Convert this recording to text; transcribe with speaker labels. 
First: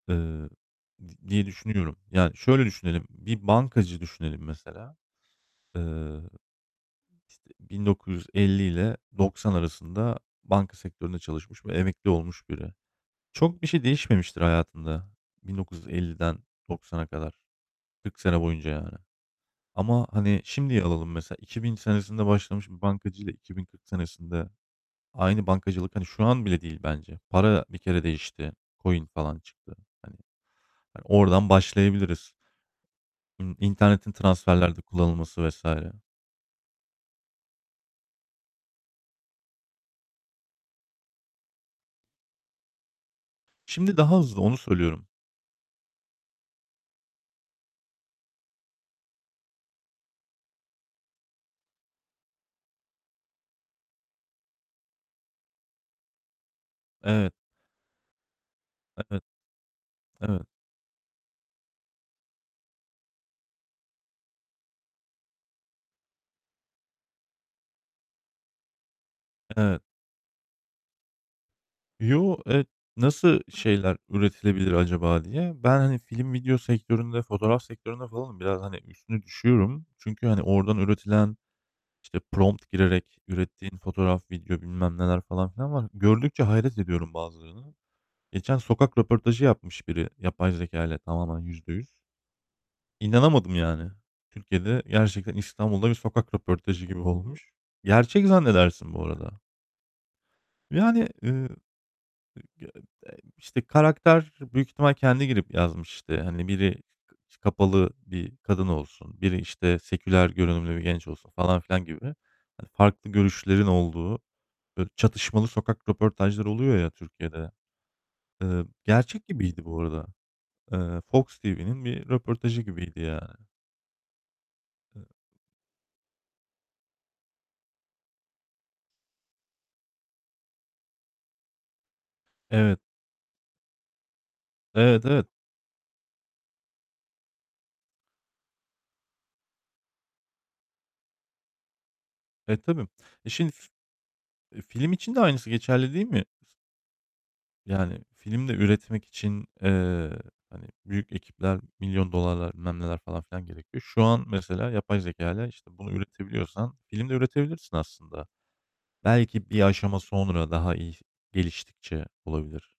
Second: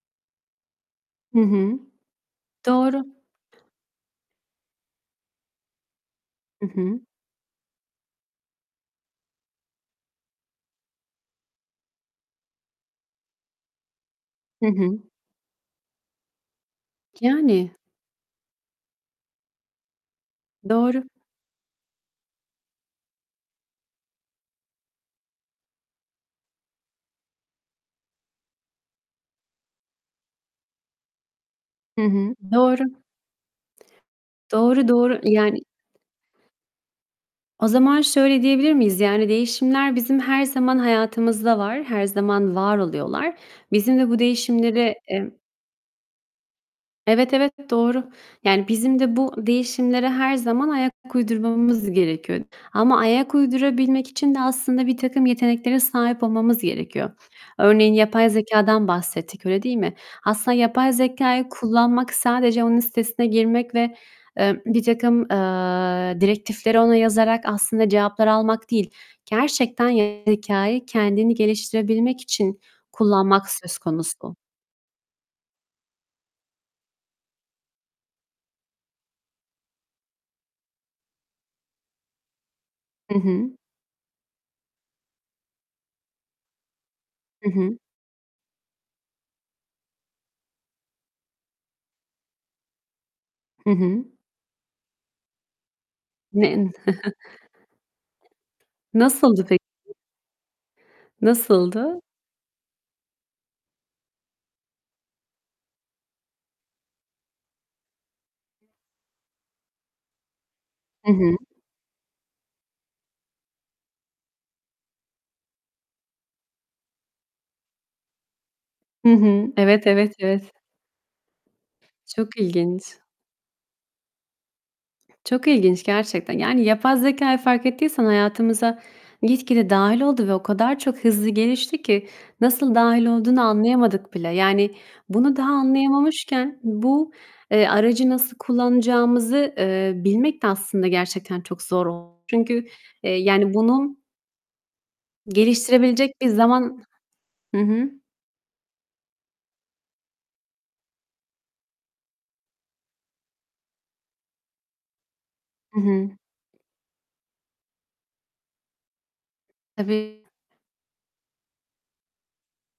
Speaker 1: Iıı, d
Speaker 2: Hı
Speaker 1: diye
Speaker 2: hı.
Speaker 1: düşünüyorum. Yani şöyle
Speaker 2: Doğru.
Speaker 1: düşünelim. Bir bankacı düşünelim mesela. Eee
Speaker 2: Hı hı.
Speaker 1: İşte 1950'yle 90 arasında banka sektöründe çalışmış ve emekli olmuş biri. Çok bir şey değişmemiştir
Speaker 2: Hı hı.
Speaker 1: hayatında 1950'den 90'a kadar,
Speaker 2: Yani.
Speaker 1: 40 sene boyunca yani. Ama, hani, şimdiye
Speaker 2: Doğru.
Speaker 1: alalım mesela 2000 senesinde başlamış bir bankacıyla 2040 senesinde aynı bankacılık, hani, şu an bile değil bence. Para bir kere değişti. Coin falan çıktı hani. Hani, oradan
Speaker 2: Hı
Speaker 1: başlayabiliriz.
Speaker 2: hı, doğru.
Speaker 1: Imm, internetin transferlerde
Speaker 2: Doğru, doğru.
Speaker 1: kullanılması
Speaker 2: Yani
Speaker 1: vs.
Speaker 2: o zaman şöyle diyebilir miyiz? Yani, değişimler bizim her zaman hayatımızda var, her zaman var oluyorlar.
Speaker 1: Şimdi
Speaker 2: Bizim de bu
Speaker 1: daha hızlı, onu
Speaker 2: değişimleri,
Speaker 1: söylüyorum.
Speaker 2: emm evet, evet doğru. Yani, bizim de bu değişimlere her zaman ayak uydurmamız gerekiyor. Ama ayak uydurabilmek için de, aslında, birtakım yeteneklere sahip olmamız gerekiyor.
Speaker 1: Evet.
Speaker 2: Örneğin; yapay zekâdan
Speaker 1: Evet,
Speaker 2: bahsettik, öyle değil mi?
Speaker 1: evet.
Speaker 2: Aslında yapay zekâyı kullanmak, sadece onun sitesine girmek ve, eee, birtakım, eee, direktifleri ona yazarak aslında cevaplar almak değil,
Speaker 1: Evet.
Speaker 2: gerçekten, yapay zekâyı kendini geliştirebilmek
Speaker 1: Yo,
Speaker 2: için
Speaker 1: evet, nasıl
Speaker 2: kullanmak söz
Speaker 1: şeyler
Speaker 2: konusu.
Speaker 1: üretilebilir acaba diye. Ben, hani, film video sektöründe, fotoğraf sektöründe falanım, biraz, hani, üstüne düşüyorum çünkü, hani, oradan üretilen, işte, prompt girerek
Speaker 2: Hı hı.
Speaker 1: ürettiğin fotoğraf video bilmem neler falan filan var. Gördükçe hayret ediyorum
Speaker 2: I
Speaker 1: bazılarına.
Speaker 2: hı.
Speaker 1: Geçen, sokak röportajı yapmış biri, yapay zekâyla tamamen %100 İnanamadım
Speaker 2: Hı
Speaker 1: yani.
Speaker 2: hı.
Speaker 1: Türkiye'de gerçekten İstanbul'da bir sokak
Speaker 2: [unintelligible]
Speaker 1: röportajı gibi olmuş. Gerçek zannedersin bu arada.
Speaker 2: Nasıldı peki?
Speaker 1: Ve, hani, ııı, ı
Speaker 2: Nasıldı?
Speaker 1: [unintelligible] İşte, karakter, büyük ihtimal, kendi girip yazmış işte. Hani, biri, [unintelligible] kapalı bir kadın olsun, biri işte seküler görünümlü bir genç
Speaker 2: Hı
Speaker 1: olsun,
Speaker 2: hı.
Speaker 1: falan filan gibi. Hani, farklı görüşlerin olduğu, böyle çatışmalı sokak röportajları oluyor ya Türkiye'de. Iıı,
Speaker 2: Hı
Speaker 1: gerçek
Speaker 2: hı,
Speaker 1: gibiydi bu
Speaker 2: evet,
Speaker 1: arada.
Speaker 2: evet, evet.
Speaker 1: Eee, Fox TV'nin bir
Speaker 2: Çok
Speaker 1: röportajı
Speaker 2: ilginç.
Speaker 1: gibiydi yani. E
Speaker 2: Çok ilginç gerçekten. Yani, yapay zekâyı fark ettiysen hayatımıza gitgide dâhil oldu ve o kadar çok hızlı gelişti ki, nasıl
Speaker 1: Evet.
Speaker 2: dâhil olduğunu anlayamadık bile. Yani,
Speaker 1: Evet. Evet.
Speaker 2: bunu daha anlayamamışken bu, eee, aracı nasıl kullanacağımızı, eee, bilmek de aslında gerçekten çok zor oldu.
Speaker 1: Eee,
Speaker 2: Çünkü,
Speaker 1: tabii.
Speaker 2: eee,
Speaker 1: E şimdi
Speaker 2: yani,
Speaker 1: f
Speaker 2: bunu
Speaker 1: eee, film için de aynısı geçerli değil
Speaker 2: geliştirebilecek
Speaker 1: mi?
Speaker 2: bir zaman hı hı.
Speaker 1: Yani, film de üretmek için, eee, hani, büyük ekipler, milyon dolarlar, bilmem neler falan filan gerekiyor. Şu an mesela yapay zekâyla, işte,
Speaker 2: Hı
Speaker 1: bunu
Speaker 2: hı.
Speaker 1: üretebiliyorsan film de üretebilirsin aslında. Belki bir aşama
Speaker 2: Tabii.
Speaker 1: sonra daha iyi geliştikçe olabilir.